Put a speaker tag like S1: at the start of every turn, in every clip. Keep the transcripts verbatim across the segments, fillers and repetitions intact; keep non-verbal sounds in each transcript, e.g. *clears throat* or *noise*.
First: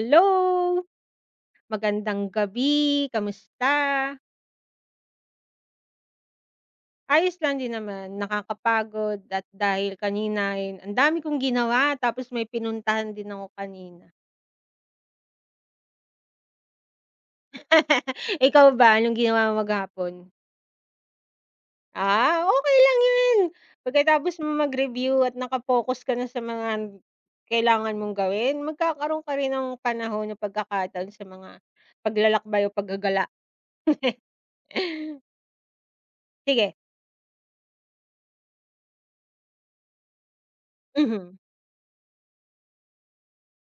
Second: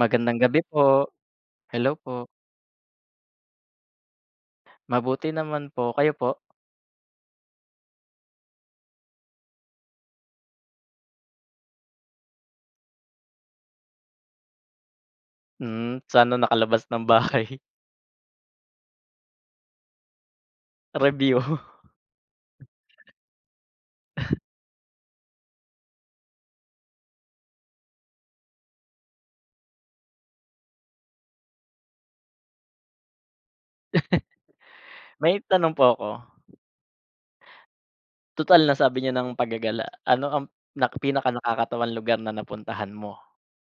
S1: Magandang gabi po. Hello
S2: magandang
S1: po.
S2: gabi, kamusta?
S1: Mabuti naman po. Kayo po?
S2: Ayos lang din naman, nakakapagod at dahil kanina ay ang dami kong ginawa tapos may pinuntahan din ako kanina.
S1: Hmm, sana nakalabas ng bahay.
S2: *laughs* Ikaw ba, anong ginawa mo maghapon?
S1: *laughs* Review.
S2: Ah, okay lang yun. Pagkatapos mo mag-review at nakapokus ka na sa mga kailangan mong gawin, magkakaroon ka rin ng panahon o pagkakataon sa mga paglalakbay o paggagala. *laughs*
S1: *laughs* May tanong po ako.
S2: Sige,
S1: Total na sabi niyo ng paggagala. Ano ang nak pinaka
S2: mhm.
S1: nakakatawan lugar na napuntahan mo?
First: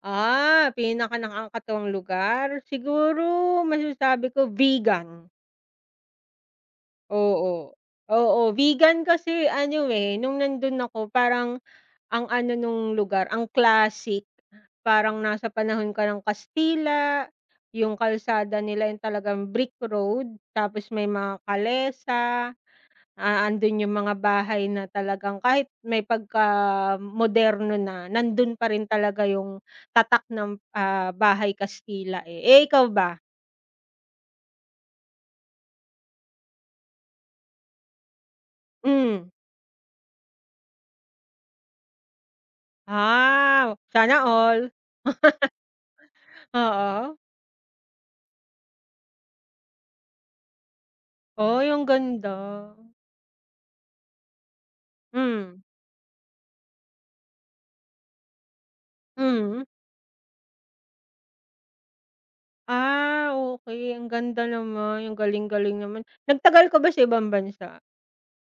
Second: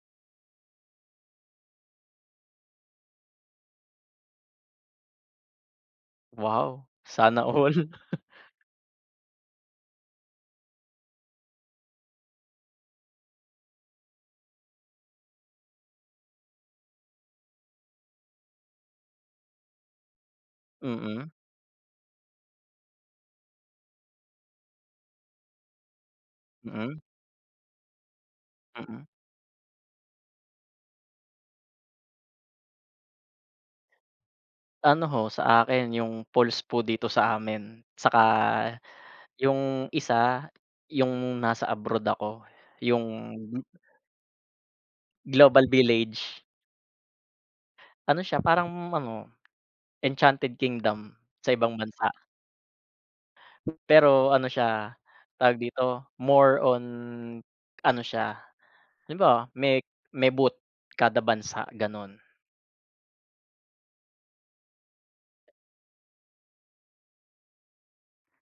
S2: Ah, pinaka nakakatuwang lugar? Siguro masasabi ko vegan,
S1: Wow, sana all.
S2: oo.
S1: *laughs*
S2: Oo, vegan kasi ano, eh, nung nandun ako parang ang ano nung lugar, ang classic. Parang nasa panahon ka ng Kastila, yung kalsada nila yung talagang brick road, tapos may
S1: Mm,
S2: mga kalesa. Ah, andun yung mga bahay na talagang kahit may
S1: mm,
S2: pag-moderno na, nandun pa rin
S1: mm.
S2: talaga yung tatak ng, ah, bahay Kastila, eh. Eh, ikaw ba?
S1: Ano ho, sa akin yung pulse po dito sa amin. Saka
S2: Hmm.
S1: yung isa, yung nasa abroad ako, yung
S2: Ah, sana all. *laughs*
S1: Global Village.
S2: Oo.
S1: Ano siya, parang ano Enchanted Kingdom sa
S2: Oy,
S1: ibang
S2: ang
S1: bansa.
S2: ganda.
S1: Pero ano siya, tawag
S2: Hmm,
S1: dito, more on ano siya, halimbawa
S2: hmm.
S1: may may booth kada bansa gano'n.
S2: Ah, okey. Ang ganda naman, ang galing-galing naman. Nagtagal ka ba sa ibang bansa?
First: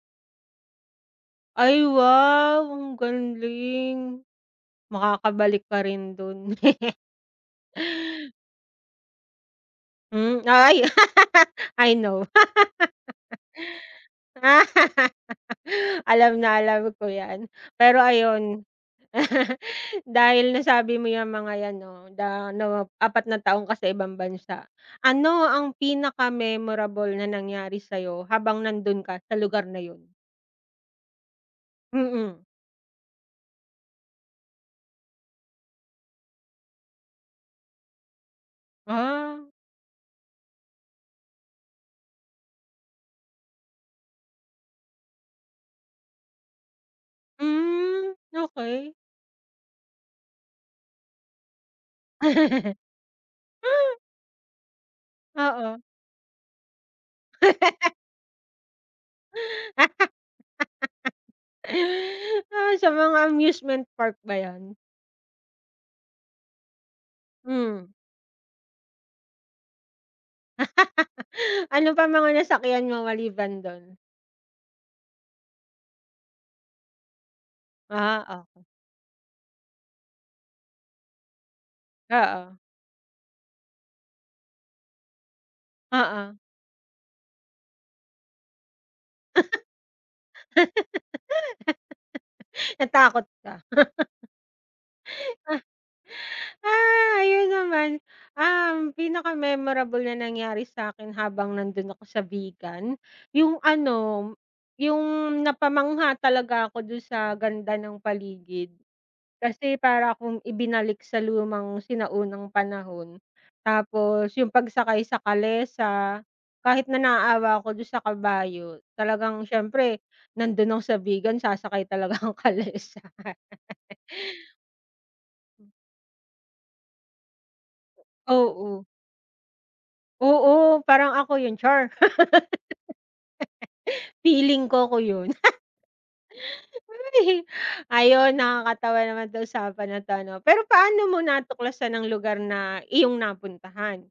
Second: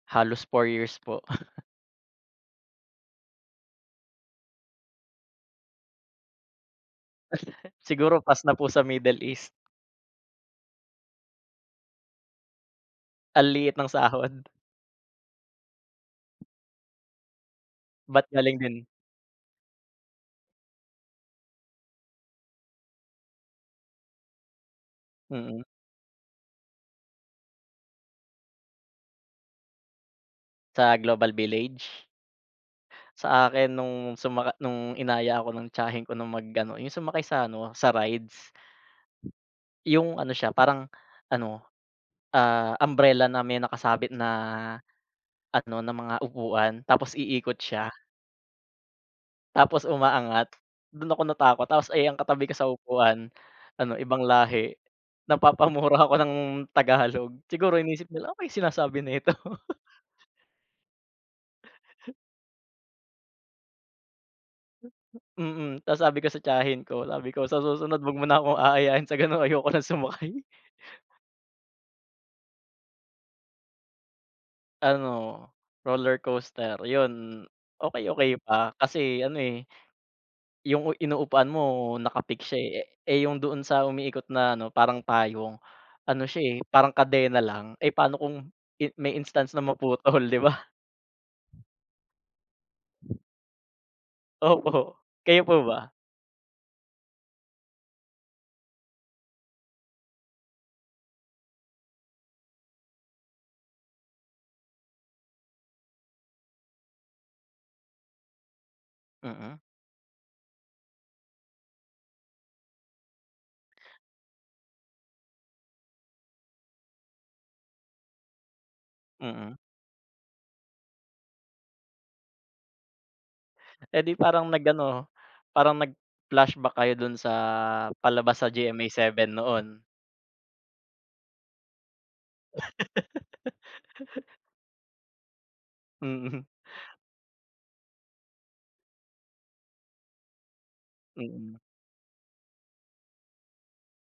S1: Halos four years po. *laughs*
S2: Ay, wow! Ang galing. Makakabalik ka rin dun. *laughs*
S1: Siguro pass na po sa Middle East.
S2: Hmm, ay. *laughs* I know.
S1: Ang liit ng sahod,
S2: *laughs* Alam na alam ko 'yan. Pero
S1: ba't galing
S2: ayun,
S1: din
S2: *laughs* dahil nasabi mo yung mga 'yan 'no, da no apat na taong ka sa ibang bansa. Ano
S1: mm,
S2: ang pinaka-memorable na nangyari sa'yo habang nandun ka sa lugar na yun?
S1: sa Global Village.
S2: Mm.
S1: Sa akin nung sumaka nung inaya ako ng tiyahin ko na mag-ano, yung sumakay sa ano, sa rides,
S2: Ah,
S1: yung ano siya parang ano, ah, umbrella na may nakasabit na Ano, ng mga upuan tapos iikot siya, *laughs*
S2: hmm, okay.
S1: tapos umaangat. Dun ako natakot tapos ay ang katabi ko sa
S2: *laughs*
S1: upuan, ano ibang lahi.
S2: Oo.
S1: Napapamura ako ng Tagalog. Siguro inisip nila, "Ano ba yung sinasabi nito?"
S2: *laughs* Ah, sa mga amusement park ba 'yan?
S1: Mm, *laughs* tapos sabi ko sa tiyahin ko, sabi ko, "Sa
S2: Hmm.
S1: susunod wag mo na akong aayain sa ganon ayoko ng sumakay." *laughs*
S2: Ano pa mga nasakyan mo maliban dun?
S1: Ano, roller coaster yun, okey, okey
S2: Ah, oh,
S1: pa kasi ano, eh, yung inuupuan mo naka-fix
S2: oo,
S1: siya, eh. Eh, yung doon sa umiikot na ano, parang payong, ano
S2: oo.
S1: siya, eh, parang kadena lang. Eh, paano kung i may instance na maputol, *laughs* 'di ba?
S2: *laughs* Natakot ka?
S1: Opo. Kayo po
S2: *laughs*
S1: ba?
S2: Ah, ayun naman, um, pinaka-memorable na nangyari sa akin habang nandun ako sa Bigan, yung ano, yung napamangha talaga ako dun sa ganda ng paligid.
S1: Mm,
S2: Kasi para akong ibinalik sa lumang sinaunang panahon. Tapos yung pagsakay sa kalesa, kahit na naaawa ako dun sa kabayo, talagang
S1: mm.
S2: siyempre nandun ako sa Bigan sasakay talaga *laughs* ang kalesa.
S1: Eh, 'di parang nag-ano, parang nag-flashback kayo do'n sa palabas sa
S2: Oo,
S1: G M A seven noon.
S2: oo parang ako yun, char! *laughs* Feeling ko ako yun.
S1: Mm,
S2: *laughs* Ayun, nakakatawa naman 'tong usapan na 'to 'no. Pero paano mo
S1: mm.
S2: natuklasan ang lugar na iyong napuntahan?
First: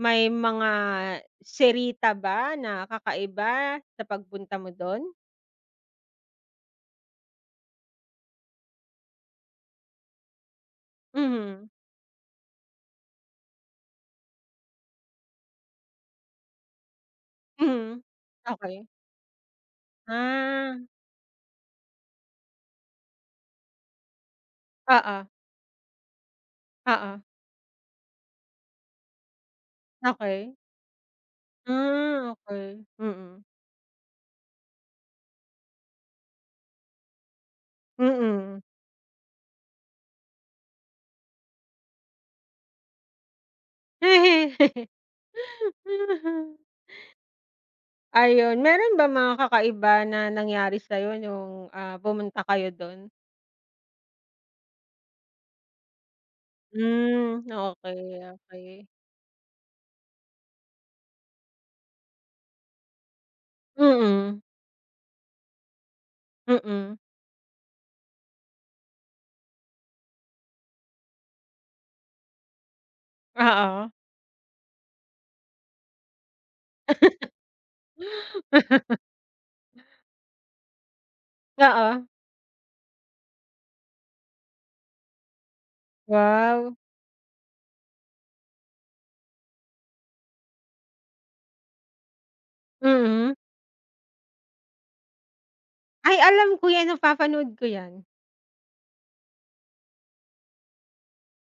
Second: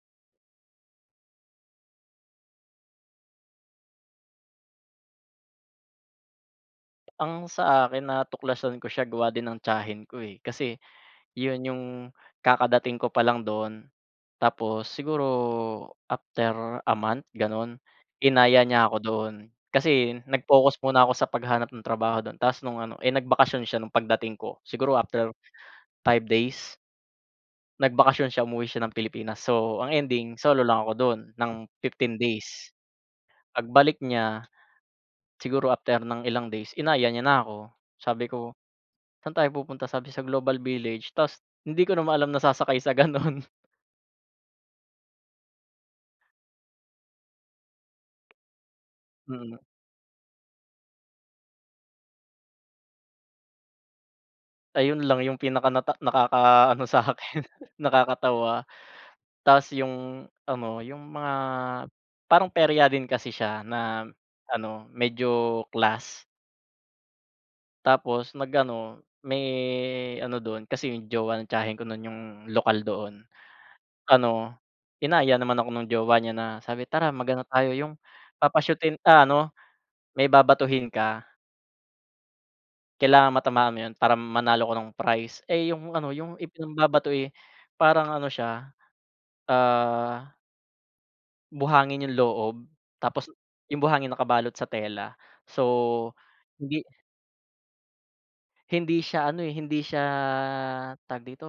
S2: May mga serita ba na kakaiba sa pagpunta mo do'n?
S1: Ang sa akin natuklasan ko siya gawa din ng tiyahin ko, eh. Kasi yun
S2: Mhm,
S1: yung kakadating ko pa lang dun, tapos siguro after a month gano'n,
S2: mhm.
S1: inaya
S2: Okey.
S1: niya ako doon. Kasi
S2: Ah,
S1: nag-focus muna ako sa paghahanap ng trabaho dun ta's nung ano, eh, nagbakasyon siya nung pagdating ko. Siguro
S2: oo,
S1: after five days,
S2: oo.
S1: nagbakasyon siya, umuwi siya ng Pilipinas. So, ang ending
S2: Okey.
S1: solo lang ako dun ng fifteen
S2: Ah,
S1: days.
S2: okay. Mm,
S1: Pagbalik niya, siguro after ng ilang days, inaya niya na ako. Sabi ko,
S2: mm.
S1: "Saan tayo pupunta?" Sabi, "Sa Global Village." Ta's hindi ko naman alam na sasakay sa gano'n.
S2: *laughs* Mhm. Ayun, meron ba mga
S1: *laughs*
S2: kakaiba na nangyari sa'yo nung, ah, pumunta kayo do'n?
S1: Ayun lang yung pinaka nata nakakaano sa'kin,
S2: Hmm,
S1: *laughs*
S2: okey,
S1: nakakatawa.
S2: okey.
S1: Ta's yung ano, yung mga parang perya din kasi siya na
S2: Mm,
S1: ano, medyo class.
S2: mm,
S1: Tapos nag-ano, may ano dun kasi yung jowa ng tiyahin ko nun yung lokal doon.
S2: oo.
S1: Ano, inaya naman ako nung jowa niya na sabi, "Tara mag-ano tayo, yung papasyutin
S2: *laughs*
S1: ah, ano, may babatuhin ka,
S2: Oo,
S1: kailangan matamaan mo yun para manalo ka ng prize." Eh, yung ano, yung
S2: wow,
S1: ipinagbabatuhe parang ano siya Ah, buhangin yung loob tapos
S2: mm.
S1: yung buhangin nakabalot sa tela. So,
S2: Ay, alam ko
S1: hindi
S2: 'yan, napapanood ko 'yan.
S1: hindi siya ano, eh, hindi siya tawag dito,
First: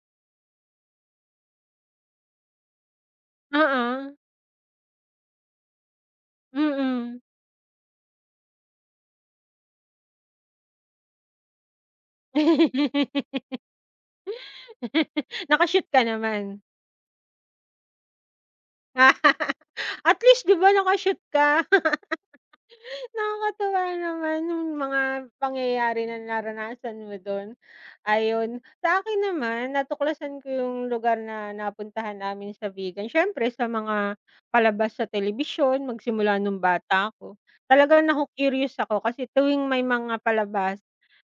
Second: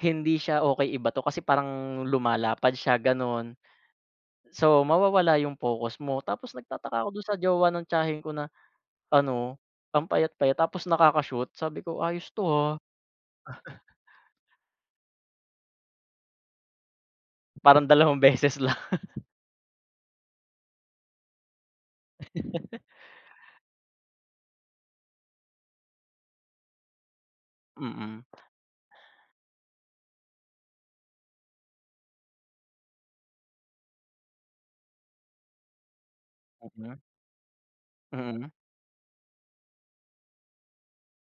S1: hindi siya okey ibato kasi parang lumalapad siya gano'n.
S2: Oo,
S1: So, mawawala yung focus mo tapos nagtataka ako
S2: mm.
S1: do'n sa jowa ng tiyahin ko na ano, ang payat-payat tapos nakaka-shoot sabi ko, "Ayos 'to, ah."
S2: *laughs* Naka-shoot ka naman?
S1: Parang dalawang *laughs* beses lang.
S2: *laughs* At least 'di ba naka-shoot ka? Nakakatuwa naman yung mga pangyayari na naranasan mo don.
S1: Mm,
S2: Ayun, sa akin naman natuklasan ko yung lugar na napuntahan namin sa vegan siyempre sa mga palabas sa telebisyon magsimula nung
S1: mm,
S2: bata ako. Talagang
S1: mm,
S2: naku-curious ako kasi tuwing may mga palabas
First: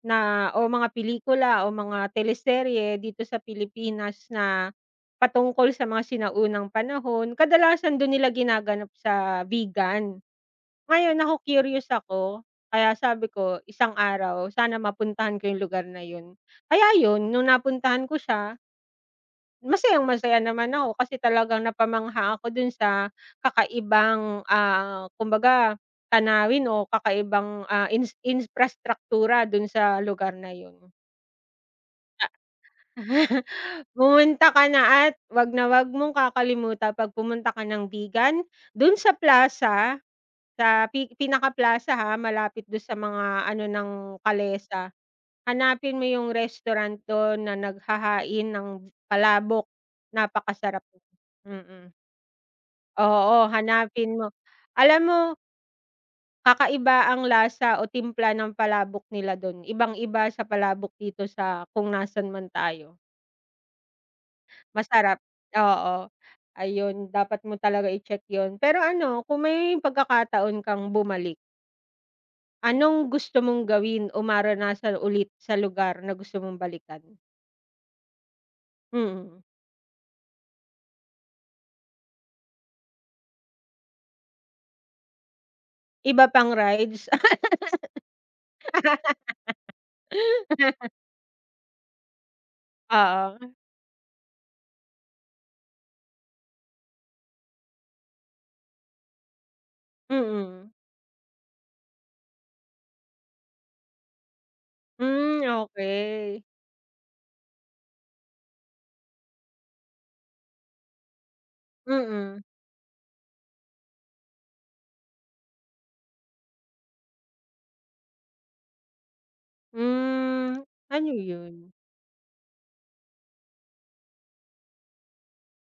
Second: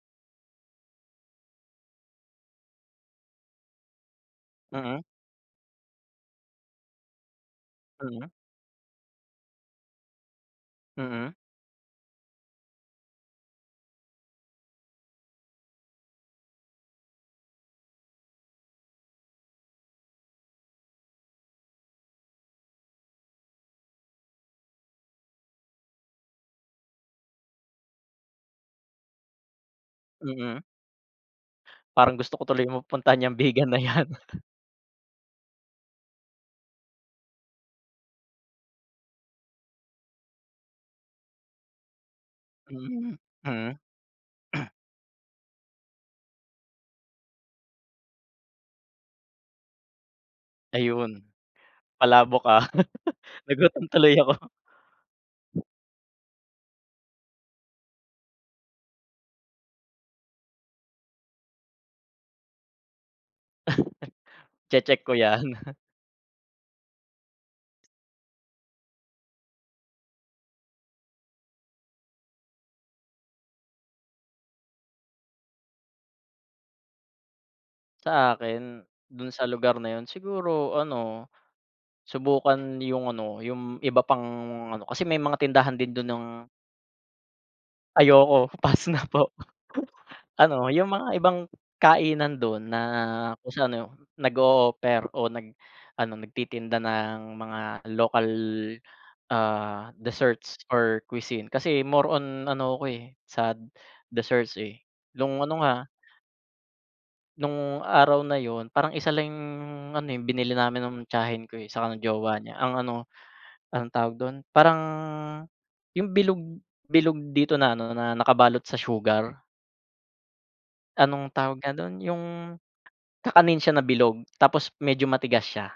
S2: na o mga pelikula o mga teleserye dito sa Pilipinas na
S1: mm,
S2: patungkol sa mga sinaunang panahon, kadalasan dun nila
S1: mm,
S2: ginaganap sa vegan. Ngayon
S1: mm,
S2: naku-curious ako, kaya sabi ko isang araw sana mapuntahan ko yung lugar na yun. Kaya yun, nung napuntahan ko siya, masayang-masaya naman ako kasi talagang napamangha ako dun sa kakaibang, ah, kumbaga tanawin o kakaibang, ah, ins imprastraktura dun sa lugar na
S1: mm.
S2: yun.
S1: Parang gusto ko tuloy mapuntahan yang
S2: *laughs*
S1: bigan na 'yan.
S2: Pumunta ka na at 'wag na 'wag mong kakalimutan 'pag pumunta ka ng Bigan, dun sa plaza. Sa pi Pinaka-Plaza, ha, malapit dun sa
S1: Mm,
S2: mga ano
S1: hmm.
S2: ng
S1: *clears throat*
S2: Calesa. Hanapin mo yung restaurant dun na naghahain ng palabok, napakasarap.
S1: Ayun,
S2: Mm,
S1: palabok, ah. *laughs*
S2: oo,
S1: Nagutom
S2: hanapin
S1: tuloy
S2: mo.
S1: ako,
S2: Alam mo kakaiba ang lasa o timpla ng palabok nila dun, ibang-iba sa palabok dito sa kung nasaan man tayo,
S1: che-check ko
S2: masarap,
S1: 'yan. *laughs*
S2: oo. Ayun, dapat mo talaga i-check yun. Pero ano, kung may pagkakataon kang bumalik. Anong gusto mong gawin o maranasan ulit sa lugar na gusto mong balikan?
S1: Sa akin, dun
S2: Mm.
S1: sa lugar na 'yun siguro ano, subukan yung ano, yung iba pang ano, kasi may mga tindahan din dun ng
S2: Iba pang rides?
S1: ayoko, *laughs* pass na
S2: *laughs*
S1: po. *laughs* Ano, yung mga ibang kainan do'n na
S2: Oo,
S1: kung saan ano, nag-o-offer o nag ano, nagtitinda ng mga lokal Ah, desserts
S2: mm.
S1: or cuisine kasi more on ano ako, eh, sa desserts, eh.
S2: Hmm,
S1: Nung ano nga,
S2: okey.
S1: nung araw na yun parang isa lang yung ano, eh, binili namin nung tiyahin ko, eh, saka ng jowa
S2: Mm.
S1: niya ang ano, anong tawag dun, parang yung bilog bilog dito na ano, na nakabalot sa sugar,
S2: Hmm, ano
S1: anong tawag nga
S2: yun?
S1: dun, yung kakanin siya na bilog tapos medyo matigas siya.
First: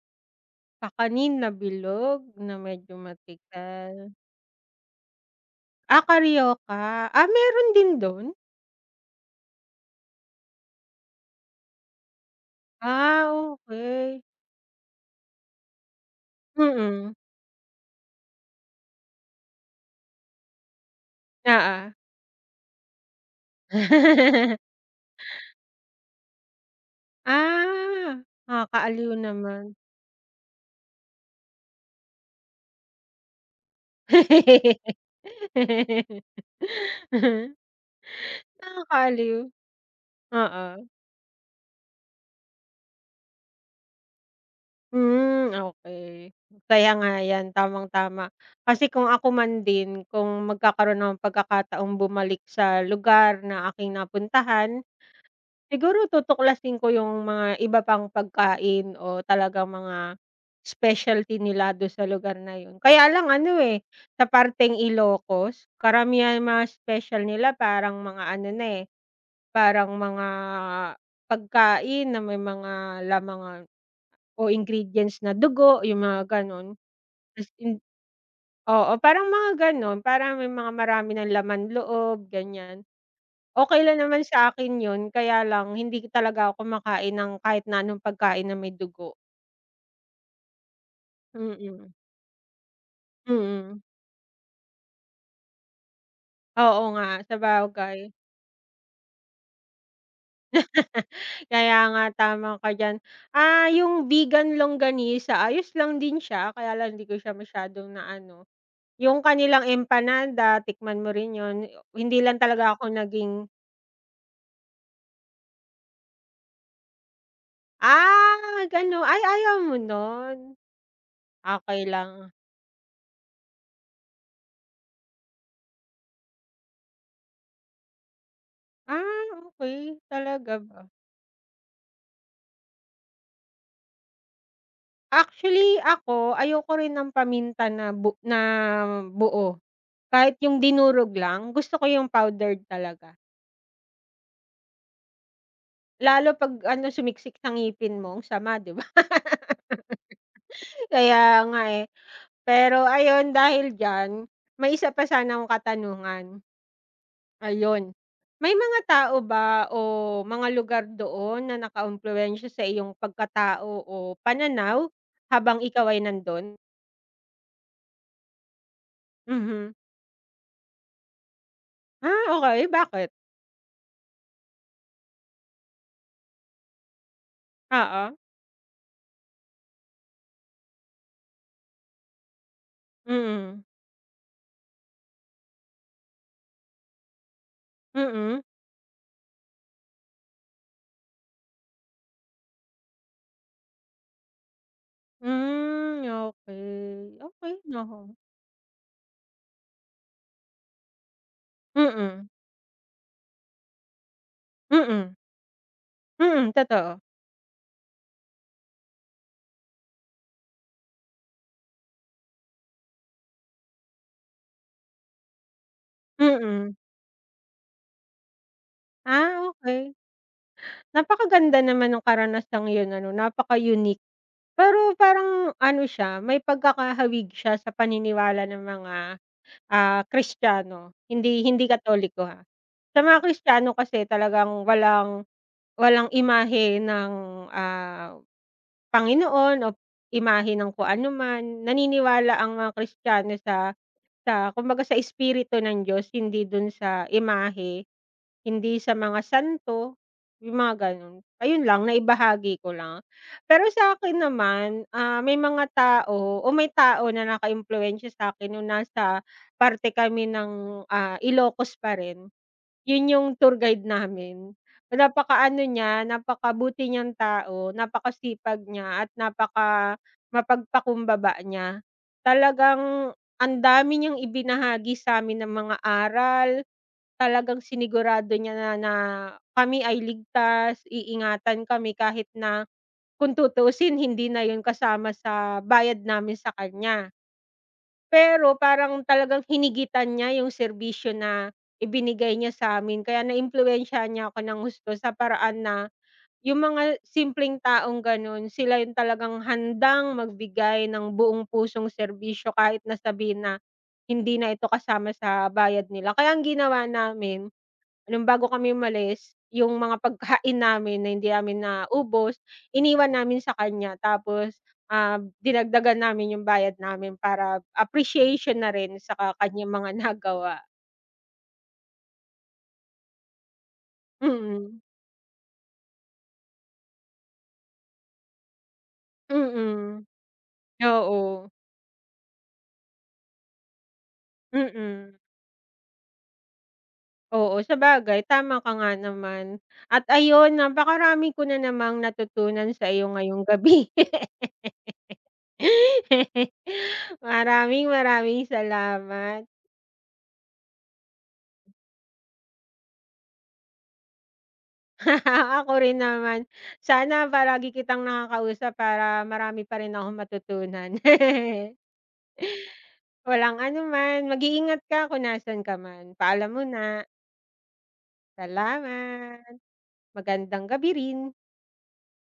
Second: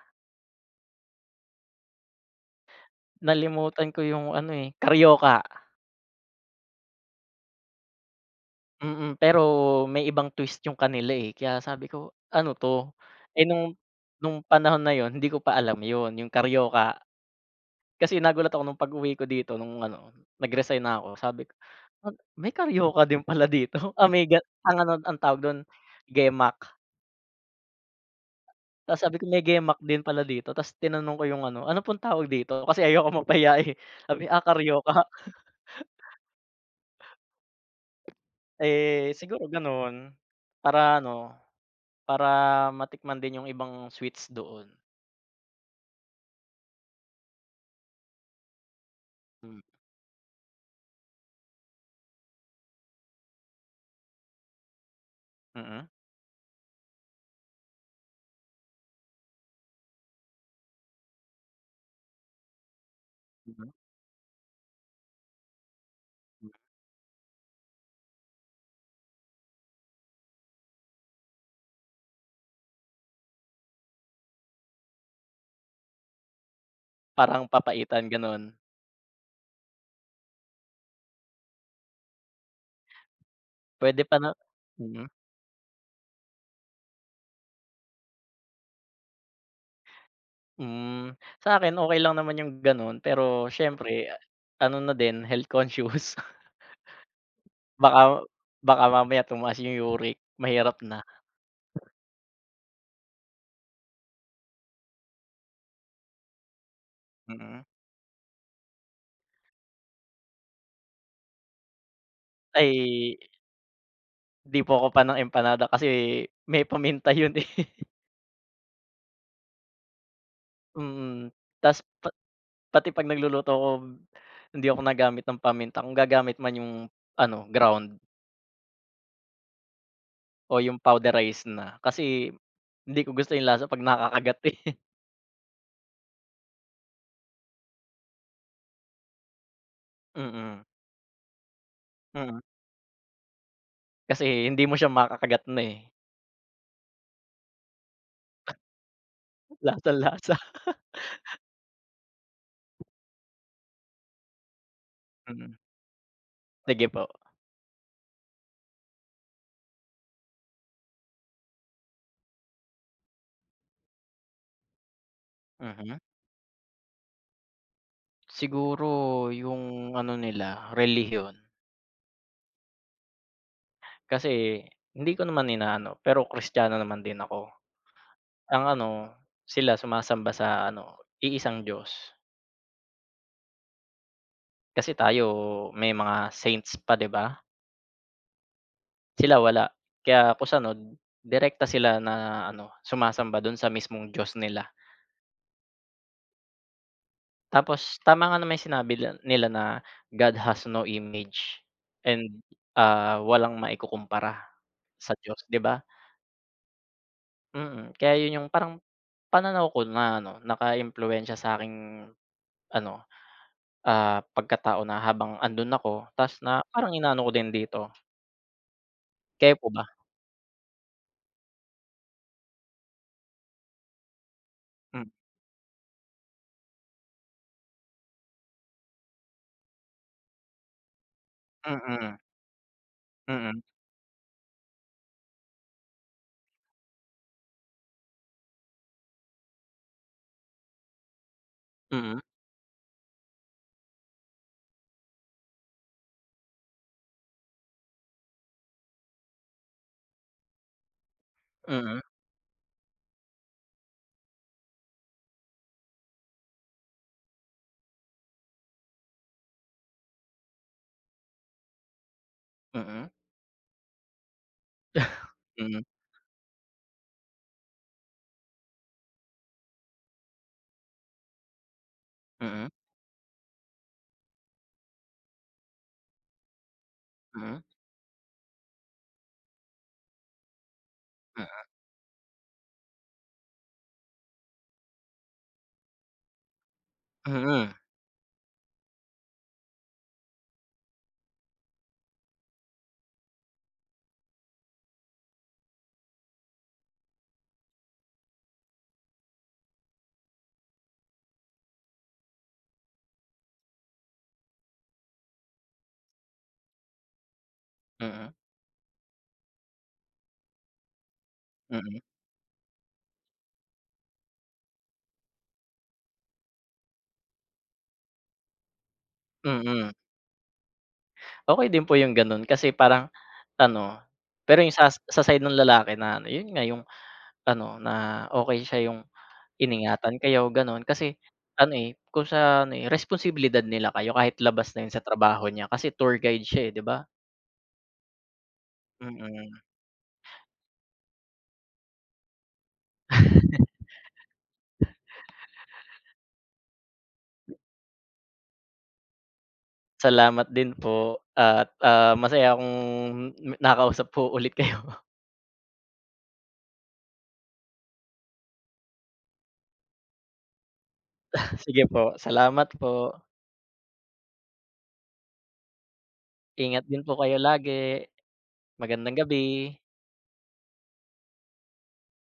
S2: Kakanin na bilog na medyo
S1: Nalimutan
S2: matigas.
S1: ko yung ano, eh, carioca.
S2: Ah, carioca. Ah, meron din dun?
S1: Mm, pero may ibang twist yung kanila, eh, kaya sabi ko, "Ano 'to?"
S2: Ah,
S1: Eh, nung
S2: okey.
S1: nung panahon na yun hindi ko pa alam yun, yung Carioca.
S2: Mm,
S1: Kasi nagulat ako nung pag-uwi ko dito nung ano, nag-resign na ako sabi ko,
S2: oo.
S1: "Ag may Carioca din pala dito, *laughs* ah, may ga"
S2: *laughs*
S1: ang ano ang tawag dun, Gemak.
S2: Ah,
S1: Tapos
S2: nakakaaliw
S1: sabi ko, "May
S2: naman.
S1: Gemak din pala dito." Tapos tinanong ko yung ano, "Ano pong tawag dito?" Kasi ayoko *laughs* mapahiya, eh. Sabi, "Ah, Carioca."
S2: *laughs*
S1: Eh,
S2: Nakakaaliw.
S1: siguro ganun,
S2: Oo.
S1: para ano, para matikman din yung ibang sweets doon.
S2: Hmm, okay. Kaya nga 'yan, tamang-tama. Kasi kung ako
S1: Hmm,
S2: man din, kung magkakaroon ng pagkakataong bumalik sa lugar na aking napuntahan,
S1: mm,
S2: siguro tutuklasin ko yung mga iba pang pagkain o talagang mga specialty nila do sa lugar na yun. Kaya lang ano,
S1: mm,
S2: eh, sa parteng Ilocos, karamihan
S1: hmm.
S2: mga special nila parang mga ano na, eh. Parang mga pagkain na may mga lamangan o ingredients na dugo, yung mga gano'n.
S1: Parang
S2: As in
S1: papaitan gano'n?
S2: oo, parang mga gano'n, parang may mga marami ng laman loob, ganyan. Okey lang
S1: Puwede pa
S2: naman
S1: na
S2: sa akin yun,
S1: mm,
S2: kaya lang hindi talaga ako kumakain ng kahit na anong pagkain na may dugo.
S1: hmm. Sa'kin
S2: Mm,
S1: okey lang naman yung gano'n, pero
S2: mm.
S1: siyempre ano na din health conscious. *laughs*
S2: Oo nga, sabagay.
S1: Baka baka mamaya tumaas yung uric, mahirap na.
S2: *laughs* Kaya nga, tama ka diyan. Ah, yung vegan longganisa, ayos lang din siya, kaya lang hindi ko siya
S1: Mm.
S2: masyadong naano. Yung kanilang empanada, tikman mo rin yun. Hindi lang talaga ako
S1: Ay,
S2: naging
S1: 'di po ko pa ng empanada kasi may paminta yun, eh. *laughs*
S2: ah, gano'n. Ay, ayaw mo nun?
S1: Mm, ta's
S2: Okey
S1: pa
S2: lang.
S1: pati 'pag nagluluto ako hindi ako nagamit ng paminta, kung gagamit man yung ano, ground
S2: Ah, okey. Talaga
S1: o yung
S2: ba?
S1: powderized na kasi hindi ko gusto yung lasa 'pag nakakagat, eh. *laughs*
S2: Actually, ako ayoko rin ng paminta na bu na buo. Kahit yung
S1: Mm,
S2: dinurog lang, gusto ko yung
S1: mm.
S2: powdered talaga.
S1: Kasi hindi mo siya makakagat na, eh,
S2: Lalo 'pag ano, sumiksik sa ngipin mo, ang sama, 'di ba?
S1: lasang-lasa.
S2: *laughs* Kaya nga, eh. Pero ayun, dahil diyan, may isa pa sana akong
S1: Mm,
S2: katanungan.
S1: sige po,
S2: Ayun. May mga tao ba o mga lugar doon na nakaumpluwensiya sa iyong pagkatao o pananaw habang ikaw
S1: mhm.
S2: ay nandun?
S1: Siguro yung
S2: Mhm.
S1: ano nila, relihiyon.
S2: Ah, okey. Bakit?
S1: Kasi hindi ko naman inaano, pero Kristiyano naman din ako.
S2: Oo.
S1: Ang ano, sila sumasamba sa ano, iisang Diyos.
S2: Mm.
S1: Kasi tayo may mga saints pa, 'di ba?
S2: Mm.
S1: Sila wala. Kaya ako sanod direkta sila na ano, sumasamba dun sa mismong Diyos nila.
S2: Hmm, okey. Okey
S1: Tapos
S2: naman.
S1: tama nga naman yung sinabi nila nila na God has no image
S2: Mm.
S1: and, ah, walang maikukumpara sa
S2: Mm.
S1: Diyos, 'di ba?
S2: Mm, totoo.
S1: Mm, kaya yun yung parang pananaw ko na ano, naka-impluwensya sa sa'king ano, ah, pagkatao na habang andun ako ta's na
S2: Mm.
S1: parang inaano ko din dito.
S2: Ah,
S1: Kayo po ba?
S2: okey. Napakaganda naman nung karanasang yun ano, napaka-unique. Pero
S1: Hmm,
S2: parang ano siya, may pagkakahawig siya sa paniniwala ng mga Ah, Kristiyano, hindi hindi
S1: mm,
S2: Katoliko, ha. Sa mga
S1: mm,
S2: Kristiyano kasi talagang walang walang imahe ng, ah, Panginoon o imahe ng kung anuman.
S1: mm,
S2: Naniniwala ang mga Kristiyano sa sa kumbaga sa espiritu ng Diyos, hindi dun sa imahe. Hindi sa mga santo, yung mga gano'n. Ayun lang,
S1: mm,
S2: naibahagi ko lang. Pero sa akin naman, ah, may mga tao o may tao na nakaimpluwensya sa akin nung nasa parte kami ng, ah, Ilocos pa rin. Yun
S1: mm.
S2: yung tour guide namin.
S1: *laughs*
S2: Napakaano
S1: Mm,
S2: niya, napakabuti niyang tao, napakasipag niya at napaka mapagpakumbaba niya.
S1: mm,
S2: Talagang ang dami niyang ibinahagi sa'min ng mga aral. Talagang
S1: mm,
S2: sinigurado niya na na kami ay ligtas,
S1: mm,
S2: iingatan kami kahit na kung tutuusin hindi na yun kasama sa bayad namin sa kanya.
S1: mm,
S2: Pero parang talagang hinigitan niya yung serbisyo na ibinigay niya sa sa'min kaya naimpluwensyahan niya ako ng gusto sa paraan na yung mga simpleng taong gano'n, sila yung talagang handang magbigay ng buong pusong serbisyo kahit na sabihin na hindi na ito kasama sa bayad nila. Kaya ang ginawa namin. Nung
S1: mm,
S2: bago kami umalis, yung mga pagkain namin na hindi namin
S1: mm,
S2: naubos, iniwan namin sa kanya tapos, ah, dinagdagan namin yung bayad namin para appreciation na rin sa ka
S1: mm,
S2: kaniyang mga
S1: mm.
S2: *laughs* nagawa.
S1: Okey din po yung gano'n kasi parang ano, pero yung
S2: Mm,
S1: sa sa side ng lalaki na ano, yun nga yung ano, na okey siya yung
S2: mm.
S1: iningatan kayo gano'n. Kasi
S2: Oo,
S1: ano, eh, kung sa ano, eh, responsibilidad nila kayo kahit labas na yun sa
S2: mm.
S1: trabaho niya kasi tour guide siya, eh, 'di ba?
S2: Oo, sabagay tama ka nga
S1: Mm.
S2: naman. At ayun, napakarami ko na namang natutunan sa iyo ngayong gabi. *laughs* Maraming maraming salamat.
S1: Salamat din po at, ah, masaya akong nakausap po ulit kayo.
S2: *laughs* Ah, ako rin naman. Sana palagi kitang nakakausap para marami pa rin akong matutunan.
S1: *laughs* Sige
S2: *laughs*
S1: po, salamat po.
S2: Walang anuman. Mag-iingat ka kung nasaan ka man. Paalam
S1: Ingat
S2: muna.
S1: din po kayo lagi. Magandang gabi.
S2: Salamat. Magandang gabi rin.